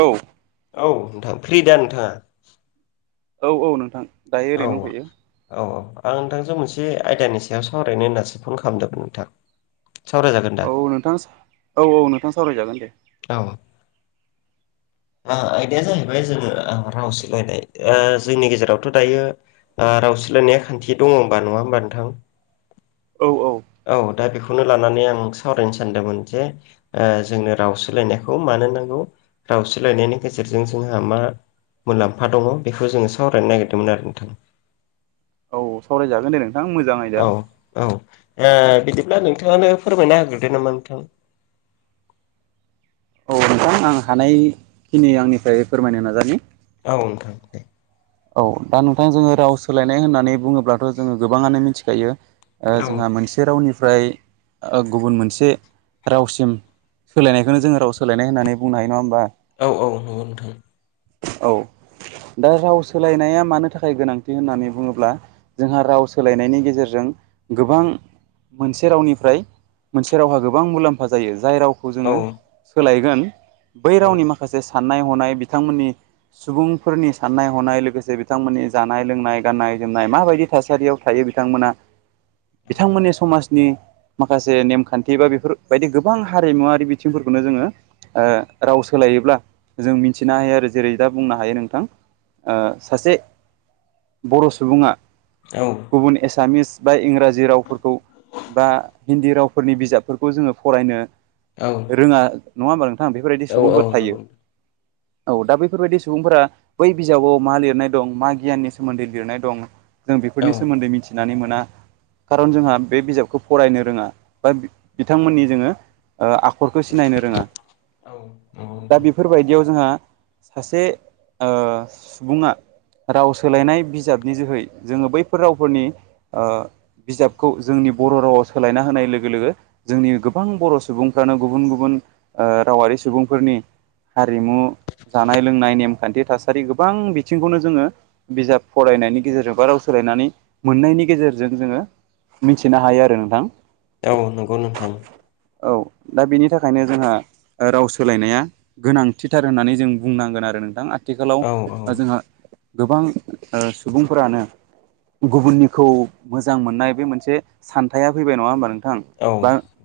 औ औ नोंथां फ्रि दा नोंथाङा? औ औ नोंथां दायो औ ओरैनो दंथ'यो औ औ आं नोंथांजों मोनसे आयदानि सायाव सावरायनो होननासो फन खालामदोंमोन नोंथां सावरायजागोन दा औ नोंथां औ औ नोंथां सावरायजागोन दे औ आयदाया जाहैबाय जोङो राव सोलायनाय जोंनि गेजेरावथ' दायो राव सोलायनाया खान्थि दङ होमबा नङा होमबा नोंथां? औ दा बे खौनो लानानै आं सावरायनो सानदोंमोन जे जोंनो राव सोलायनायखौ मानो नांगौ राव सोलायनायनि गेजेरजों जोंहा मा मुलाम्फा दङ बेखौ जोङो सावरायनो नागिरदोंमोन आरो नोंथां। औ सावरायजागोन दे नों औ औ बिदिब्ला नोंथाङानो फोरमायना होग्रोदो नामा नोंथां। औ नोंथां आं हानायखिनि आंनिफ्राय फोरमायनो नाजानि। औ नोंथां दे। औ दा नोंथां जोङो राव सोलायनाय होननानै बुङोब्लाथ' जोङो गोबाङानो मिथिखायो औ जोंहा मोनसे रावनिफ्राय गुबुन मोनसे रावसिम सोलायनायखौनो जोङो राव सोलायनाय होननानै बुंनो हायो नङा होनबा? औ औ नंगौ नोंथां। औ दा राव सो लायनाया मानो थाखाय गोनांथि होननानै बुङोब्ला जोंहा राव सोलायनायनि गेजेरजों गोबां मोनसे रावनिफ्राय मोनसे रावहा गोबां मुलाम्फा जायो जाय राव खौ जों औ सोलायगोन बै औ रावनि माखासे साननाय हनाय बिथांमोननि सुबुंफोरनि साननाय हनाय लो गोसे बिथांमोननि जानाय लोंनाय गाननाय जोमनाय माबायदि थासारियाव थायो बिथांमोना बिथांमोननि समाज नि माखासे नेमखान्थि बा बेफोरबायायदि गोबां हारिमुवारि बिथिंफोरखौनो जोङो राव सोलायोब्ला जों मिथिनो हायो आरो जेरै दा बुंनो हायो नोंथां सासे बर' सुबुङा औ गुबुन एसामिस बा इंराजि रावफोरखौ बा हिन्दी रावफोरनि बिजाबफोरखौ जोङो फरायनो औ रोङा नङा होमबा नोंथां बेफोरबायदि औ औ सुबुंफोर थायो नंगौ औ दा बैफोरबायदि सुबुंफोरा बै बिजाबाव मा लिर लिरनाय दं मा गियनि सोमोन्दै लिरनाय दं जों औ बेफोरनि सोमोन्दै मिथिनानै मोना खारन जोंहा बे बिजाबखौ फरायनो रोङा बा बिथांमोननि जोङो आखरखौ सिनायनो रोङा औ औ नंगौ दा नोंथां बेफोरबायदियाव जोंहा सासे सुबुङा राव सोलायनाय बिजाबनि जोहै जोङो बैफोर रावफोरनि बिजाबखौ जोंनि बर' रावाव सोलायना होनाय लोगो लोगो जोंनि गोबां बर' सुबुंफ्रानो गुबुन गुबुन रावारि सुबुंफोरनि हारिमु जानाय लोंनाय नेमखान्थि थासारि गोबां बि बिथिंखौनो जोङो बिजाब फरायनायनि गेजेरजों बा राव सोलायनानै मोननायनि गेजेरजों जोङो मिनथिनो हायो आरो नोंथां औ नंगौ नोंथां औ दा बेनि थाखायनो जोंहा राव सोलायनाया गोनांथिथार होननानै जों बुंनांगोन आरो नोंथां आथि आथिखालाव औ औ जोंहा गोबां सुबुंफोरानो गुबुननिखौ मोजां मोननाय बे मोनसे सानथाया फैबाय नङा होमबा नोंथां बा औ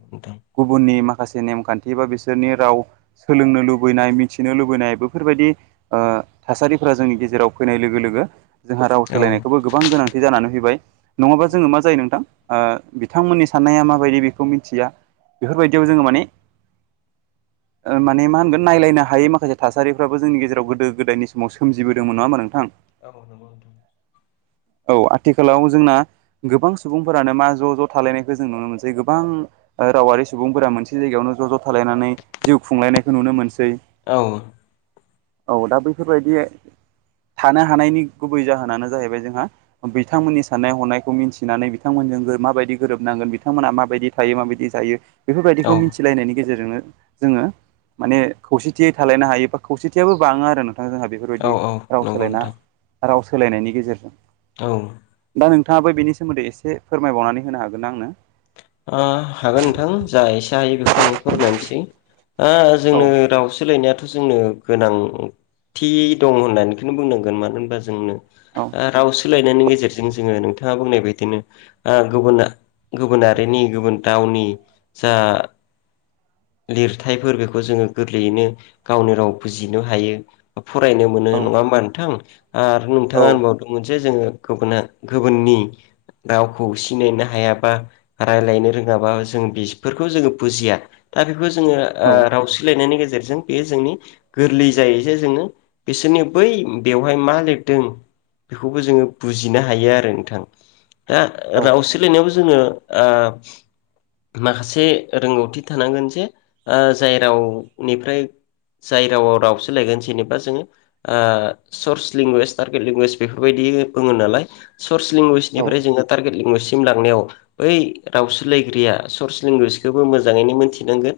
नोंथां गुबुननि माखासे माखासे नेमखान्थि बा बिसोरनि राव सोलोंनो लुबैनाय मिथिनो लुबैनाय बेफोरबायदि थासारिफोरा जोंनि गेजेराव फैनाय लोगो लोगो जोंहा राव औ सोलायनायखौबो गोबां गोनांथि जानानै फैबाय औ नङाबा जोङो मा जायो नोंथां बिथांमोननि साननाया माबायदि बेखौ मिथिया बेफोरबायदियाव औ जोङो माने माने मा होनगोन नायलायनो हायै माखासे थासारिफ्राबो जोंनि गेजेराव गोदो गोदायनि समावसो सोमिबोदों नङा होमबा नोंथां [unintelligible] [unintelligible] औ आथिखालाव जोंना गोबां सुबुंफोरानो मा ज' ज' थालायनायखौ जों नुनो मोनसै गोबां रावारि सुबुंफोरा मोनसे जायगायावनो ज' ज' थालायनानै जिउ खुंलायनायखौ नुनो मोनसै औ औ दा बैफोरबायदि थानो हानायनि गुबै जाहोनानो जाहैबाय जोंहा बिथांमोननि साननाय हनायखौ मिन्थिनानै बिथांमोनजों माबायदि गोरोबनांगोन बिथांमोना माबायदि थायो माबायदि जायो औ बेफोरबायदिखौ मिथिनायनि गेजेर रजोंनो जोङो माने खौसेथियै थालायनो हायो बा खौसेथियाबो बाङो आरो नों थां जोंहा बेफोरबायदि अ राव नंगौ सोलायना नोंथां। राव सोलायनायनि गेजेरजों। औ। दा नोंथाङाबो बेनि सोमोन्दै एसे फोरमायबावनानै होनो हागोन ना आंनो? ओ हागोन नोंथां। जा एसे हायो बेखौ आं फोरमायनसै। आ औ जोंनो राव सालायनाया थ' जोंनो गोनांथि दं होननानैखौनो बुंनांगोन मानो होनबा जोंनो औ आ राव सोलायनायनि गेजेरजों जोङो नोंथाङा बुंनाय बायदिनो आ गुबुना गुबुना हारिनि गुबुन रावनि जा लिरथायफोर बेखौ जोङो गोरलैयैनो गावनि राव बुजिनो हायो बा फरायनो मोनो। नङा होमबा नोंथां? आरो औ नोंथाङा होनबावदोंमोन जे जोङो गुबुना गुबुननि रावखौ सिनायनो हायाबा रायलायनो रोङाबा जों बिसफोरखौ जोङो बुजिया। खो जोङो औ राव सोलायनायनि गे जेरजों बेयो जोंनि गोरलै जायो जे जोङो बिसोरनि बै बेवहाय मा लिरदों बेखौबो जोङो बुजिनो हायो आरो नोंथां। दा औ राव सलायनायाव जोङो आ माखासे रोंगौथि थानांगोन जे आ जाय रावनिफ्राय जाय रावआव राव सोलायगोन जेनेबा जोङो सर्स लेंगुवेज टारगेट लेंगुवेज बेफोरबायदि [unintelligible] नालाय सर्स लेंगुवेज निफ्राय जोङो टारगेट लेंगुवेज सिम लांनायाव बै रावस्रिलायग्राया सर्स लेंगुवेजखौबो मोजाङैनो मोनथिनांगोन।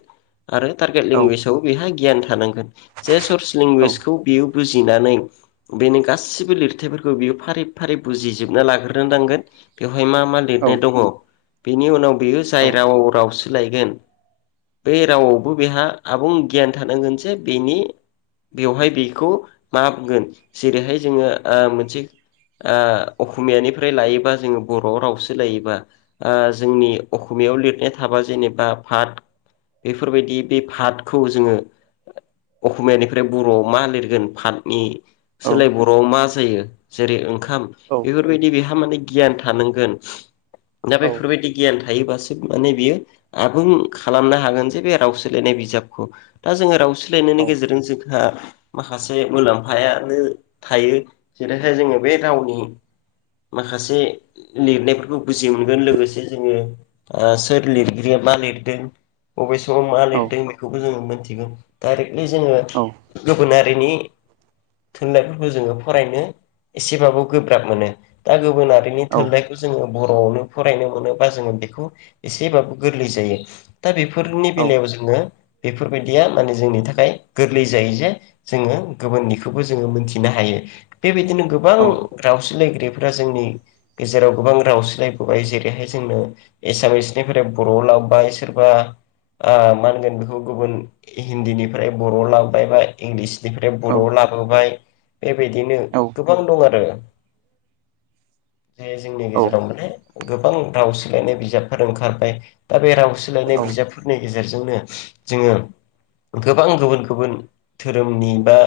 आरो टारगेट औ लेंगुवेजाव बेहा गियान थानांगोन जे सर्स लेंगुवेजखौ बियो बुजिनानै बेनि गासिबो लिरथाइफोरखौ बियो फारि फारि बुजिजोबना लाग्रोनो नांगोन बेव हाय मा मा औ लिरनाय दङ बेनि उनाव बियो जाय रावाव राव सोलायगोन बे रावआवबो बेहा आबुं गियान थानांगोन जे बेनि बेवहाय बेखौ मा बुंगोन जेरैहाय जोङो ओ मोनसे ओ अखमियानिफ्राय लायोबा जोङो बर' राव सोलायोबा ओ जोंनि अखमि याव लिरनाय थाबा जेनेबा भात बेफोरबायदि बे भातखौ जोङो अखमियानिफ्राय बर'आव मा लिरगोन भातनि सोलाय बर'आव मा जायो जेरै ओं खाम औ बेफोरबायदि बेहा माने गियान थानांगोन दा बेफोरबायदि गियान थायोबासो माने बियो आ बुं खालामनो हागोन जे बे राव सोलायनाय बिजाबखौ। दा जोङो राव सोलायनायनि गेजेरजों जोंहा माखासे मुलाम्फायानो थायो जेरैखाय जोङो बे रावनि माखासे लिरनायफोरखौ बुजि मोनगोन लोगोसे जोङो ओ सोर लिरगिरिया मा लिर लिरदों बबे समाव मा लिरदों बेखौबो जोङो मोनथिगौ दायरेग नि जोङो गुबुना [unintelligible] थुनलाइफोरखौ जोङो फरायनो एसेबाबो गोब्राब मोनो दा गुबुनारिनि थोनलाइखौ जोङो बर'आवनो फरायनो मोनोबा जोङो बेखौ एसेबाबो गोरलै जायो। दा बेफोरनि औ औ बेलायाव जोङो बेफोरबायदिया माने जोंनि थाखाय गोरलै जायो जे जोङो गुबुननिखौबो जोङो मोनथिनो हायो। बेबायदिनो गोबां औ रावसलायगिरि फोरा जोंनि गेजेराव गोबां राव सोलायबोबाय जेरैहाय जोंनो एसामिसनिफ्राय बर' लाब्बाय। सोरबा ओ मा होनगोन बेखौ गुबुन हिन्दी निफ्राय बर' लाबोबाय बा इंलिस निफ्राय औ बर'आव लाबोबाय ए बेदिनो औ गोबां दं आरो। जे जोंनि औ गेजेराव माने गोबां राव सोलायनाय बिजाबफोर ओंखारबाय दा बे राव सोलायनाय औ बिजाबफोरनि गेजे जेर जोंनो जोङो गोबां गुबुन गुबुन धोरोमनि बा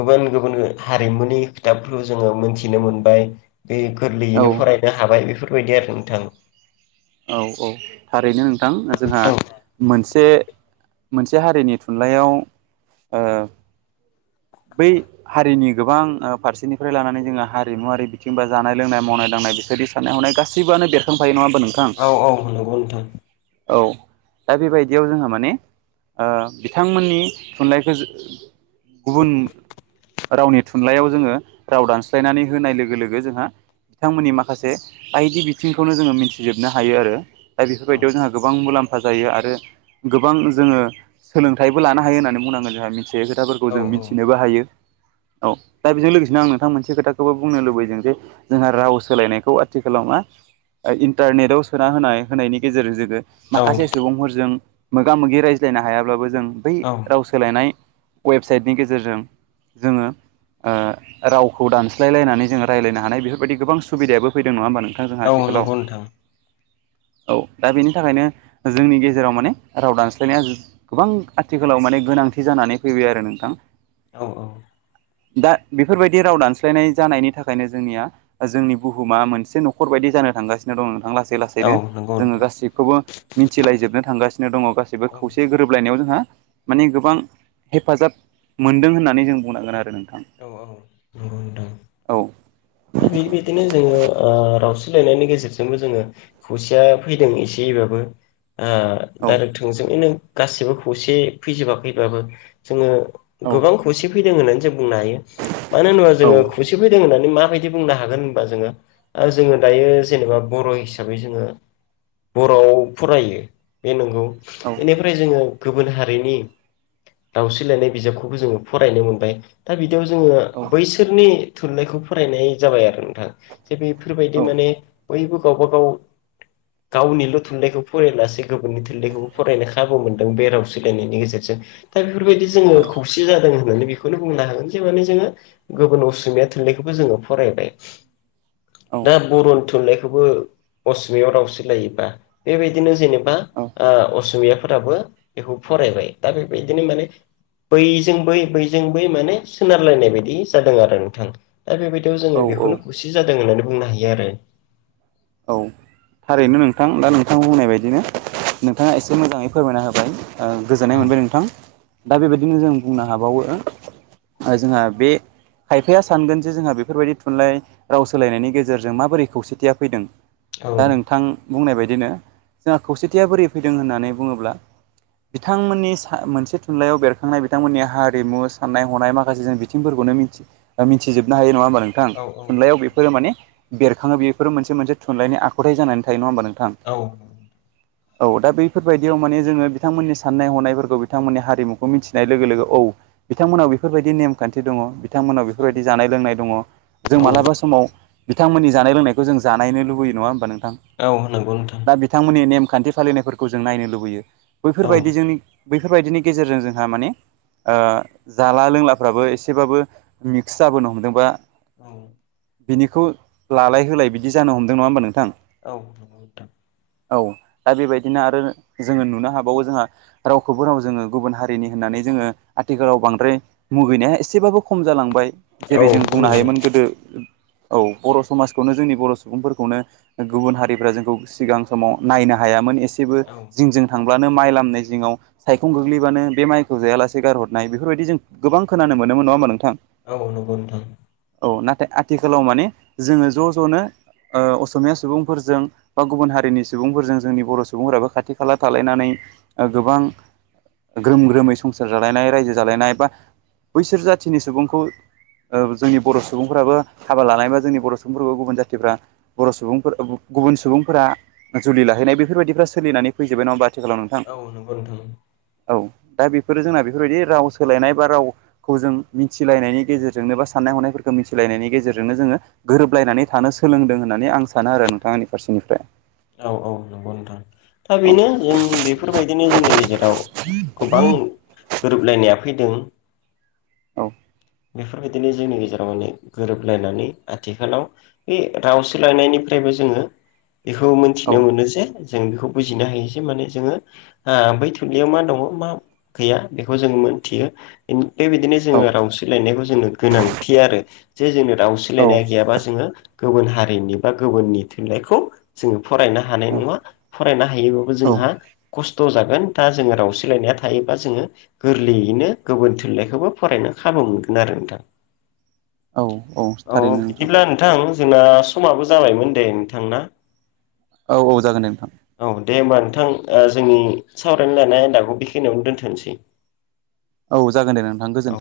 गुबुन गुबुन हारिमुनि खोथाबफोरखौ जोङो मोनथिनो मोनबाय। बे गोरलैयैनो फरायनो हाबाय बेफोरबायदि आरो नोंथां। औ औ थारैनो नोंथां जोंहा औ मोनसे मोनसे हारिनि थुनलाइयाव ओ बै हारिनि गोबां ओ फारसेनिफ्राय लानानै जोङा हारिमुवारि बिथिं बा जानाय लोंनाय मावनाय दांनाय [unintelligible] साननाय हनाय गासिबोआनो बेरखांफायो नङा होमबा नोंथां औ औ नंगौ नोंथां औ। दा बेबायदियाव जोंहा माने ओ बिथांमोननि थुनलाइखो जो गुबुन रावनि थुनलाइयाव जोङो राव दानस्लायनानै होनाय लोगो लोगो जोंहा बिथांमोननि माखासे बायदि बिथिंखौनो जोङो मिथिजोबनो हायो आरो। दा औ बेफोरबायदियाव जोंहा गोबां मुलाम फा जायो आरो गोबां जोङो सोलोंथाइबो लानो हायो होननानै बुंनांगोन जोंहा मिथि थि हायि खोथाफोरखौ औ जों औ मिथिनोबो हायो। औ दा बेजों लोगोसेनो आं नोंथां मोनसे खोथाखौबो बुंनो लुबैदों जे जोंहा राव सोलायनायखौ आथिखालाव नङा ओ इन्टारनेटआव सोना होनाय होनायनि गेजेर जोगो औ माखासे सुबुंफोरजों मोगा मोगि रायज्लायनो हायाब्लाबो जों बै राव सोलायनाय वेबसाइटनि गेजेरजों जोङो ओ रावखौ दानस्लायलायनानै जोङो रायलायनो हानाय बेफोरबायदि गोबां सुबिदायाबो फैदों नङा होमबा नों औ औ नंगौ नोंथां। [inaudible] औ दा बेनि थाखायनो जोंनि गेजेराव माने राव दानस्लायनाया गोबां आथिखालाव माने गोन नांथि जानानै फैबाय आरो नोंथां। औ औ। दा बेफोरबायदि राव दानस्लायनाय जानायनि थाखायनो जोंनिया जोंनि बुहुमा मोनसे न'खर बायदि जानो थांगासिनो दं नोंथां लास सै औ लासैनो नंगौ जोङो नोंथां गाैखौबो मिथिलायजोबनो थांगासिनो दङ गासिबो औ खौसे गोरोबलायनायाव जों हो माने गोबां हेफाजाब मोनदों होननानै जों बुंनांगोन आरो नों औ औ नंगौ नोंथां। औ दा बिदि बिदिनो जोङो ओ राव सोलायनायनि गेजेरजोंनो जोङो खौसेया फैदों एसेबाबो। ओ औ डायरेक्ट थोंजोंयैनो गासिबो खौसे फैजोबाखैबाबो जोङो औ गोबां खौसे फैदों होननानै जों बुंनो हायो मानो होनोबा औ जोङो खौसे फैदों होननानै मा दि बुंनो हागोन होनबा जोङो जोङो दायो जेनेबा बर' हिसाबै जोङो बर'आव फरायो बे नंगौ औ एनिफ्राय जोङो गुबुन हारिनि दावस्रिलायनाय बिजाबखौबो जोङो फरायनो मोनबाय दा बि बियाव जोङो औ बैसोरनि थुनलाइखौ फरायनाय जाबाय आरो नों थां जे बेफोरबायदि औ माने बयबो गावब गाव गावनिल' थुनलाइखौ फरायलासे गुबुननि थुनलाइखौबो फरायनो खाबु मोनदों बे राव सोोलायनायनि गेजेरजों। दा बेफोरबायदि जोङो खौसे जादों होननानै बेखौनो बुंनो हागोन जे माने जोङो गुबुन असमिया थुनलाइखौबो जोङो फरायबाय। दा बर' थुनलाइखौबो असमियाव राव सोलायोबा बेबायदिनो जेनेब बा ओ असमियाफोराबो बेखौ फरायबाय दा बेबायदिनो माने बैजों बै बैजों बै माने सोनारलायनाय बायदि जादों आरो नोंथां दा बेबाय दियाव औ जोङो औ बेखौनो खौसे जादों होननानै बुंनो हायो आरो। औ थारैनो नोंथां दा नोंथां बुंनाय बाय दिनो नोंथाङा एसे मोजाङै फोरमायना होबाय गोजोननाय मोनबाय औ नोंथां। दा बेबायदिनो जों बुंनो हाबावो ओ जोंहा बे खायफाया सानगोन जे जोंहा बेफोरबायदि थुनलाइ राव सोलायनायनि गेजेरजों माबोरै खौसेथिया फैदों दा नोंथां बुंनाय बायदिनो जोंहा खौसेथिया बोरै फैदों होननानै बुङोब्ला बिथांमोननि मोनसे थुनलाइयाव बेरखांनाय बिथांमोननि हारिमु साननाय हनाय माखासे जों बिथिंफोरखौ मिथिजोबनो हायो नङा होनब नोंथां औ थुनलाइयाव बेफोरो माने बेरखाङो बेफोरो मोनसे मोनसे थुनलाइनि आखुथाय जानानैायो नङा होमबा नोंथां औ औ दा बैफोरबायदियाव माने जोङो बिथांमोननि साननाय हनायफोरखौ बिथांमोननि हारिमुखौ मिथिनाय लोगो लोगो औ बिथांमोनाव बेफोरबायदि नेमखान्थि दङ बिथांमोनाव औ बेफोरबायदि जानाय लोंनाय दङ जों औ मालाबा समाव बिथांमोननि जानाय लोंनायखौ जों जानायनो लुबैयो लुबैयो नङा होमबा नोंथां औ नंगौ नोंथां दा बिथांमोननि नेमखान्थि फालिनायफोरखौ जों नायनो लुबैयो औ बैफोरबायदि जोंनि बैफोरबायदिनि गेजेरजों जोंहा माने जाला लोंलाफ्राबो एसेबाबो मिक्स जाबोनो हमदोंबा औ बिनिखौ लालाय होलाय बिदि जानो हमदों नङा होमबा नोंथां औ नांगौ नोंथां। औ दा बेबायदिनो आरो जोङो नुनो हाबावो जोंहा रावखौबो राव जोङो गुबुन हारिनि होननानै जोङो आथिखालाव बांद्राय मुगैनाया एसेबाबो खम जालांबाय। औ जेरै जों बुंनो खमायबाय हायोमोन गोदो औ बर' समाजखौनो जोंनि बर'। सुबुंफोरखौनो गुबुन हारिफ्रा जोंखौ सिगां समाव नायनो हायामोन एसेबो औ जिंजों थां। बानो माइ लामनाय जिाव सायखं गोग्लैबानो बे माइखौ जायालासे गारहरनाय बेफोरबायदि जों गोबां खोनानो मोन। मोनोमोन नङा ओमबा नोंथां। औ नोंगौ नोंथां। औ नाथाय आथिखालाव माने जोङो ज' ज'नो। ओ असमिया सुबुंफोरजों बा गुबुन हारिनि सुबुंफोरजों जोंनि बर' सुबुंफोराबो खाथि खाला थालायनानै। ओ गोबां ग्रोम ग्रोमै संसार जालायनाय रायजो जालायनाय बा। बैसोर जाथिनि सुबुंखौ। ओ जोंनि बर' सुबुंफ्राबो हाबा लानायबा जोंनि बर' सुबुंफोरखौ गुबुन जाथिफ्रा। बर' सुबुंफोर गु गुबुन सुबुंफोरा जुलि लाहैनाय बेफोरबायदिफ्रा सोलिनानै फैजोबोबाय नङा हबा। औ नोंगौ नोंथां। औ दा बेफोरो जोंना बेफोरबायदि राव सोलायनाय बा रावखौ जों मिथिलायनायनि गेजेरजोंनो बा साननाय हनायफोरखौ। मिथिलायनायनि गेजेरजोंनो जोङो गोरोबलायनानै थानो सोलोंदों होननानै आं सानो आरो नोंथांनि फारसेनिफ्राय। औ- औ -नंगौ नोंथां। दा औ बेनो जों बेफोरबायदिनो जोंनि गेजेराव गोबां। गोरोबलायनाया फैदों। औ। बेफोरबायदिनो जोंनि गेजेराव माने गोरोबलायनानै आथिखालाव बे राव सोलायनायनिफ्राय। बेखो जोङो बेखौ औ मोनथिनो मोनो जे। जों बेखौ बुजिनो हायो जे माने जोङो ओ बै थुनलाइयाव मा दङ मा गैया बेखौ जों मोन। मिथियो बेबायदिनो औ जोङो राव सो। जोंनो गोनांथि आरो जे जोंनो राव औ सोलायनाया गैयाबा जोङो। गुबुन हारिनि बा गुबुननि थुनलाइखौ जोङो। फरायनो हानाय नङा फरायनो हायोबाबो औ जोंहा खस। खस्थ' जागोन दा जोङो रावसोलायनाया थायोबा जोङो गोरलैयैनो गुबुन थुनलाइखौबो फरायनो ह। खाबु मोनगोन आरो नोंथां औ बिदिब्ला नोंथां। जोंना समाबो जाबायमोन दे नोंथांना। औ -औ -जागोन दे नोंथां। दे होमबा नोंथां ओ जों। औ जागोन दे नोंथां गोजोन्थों।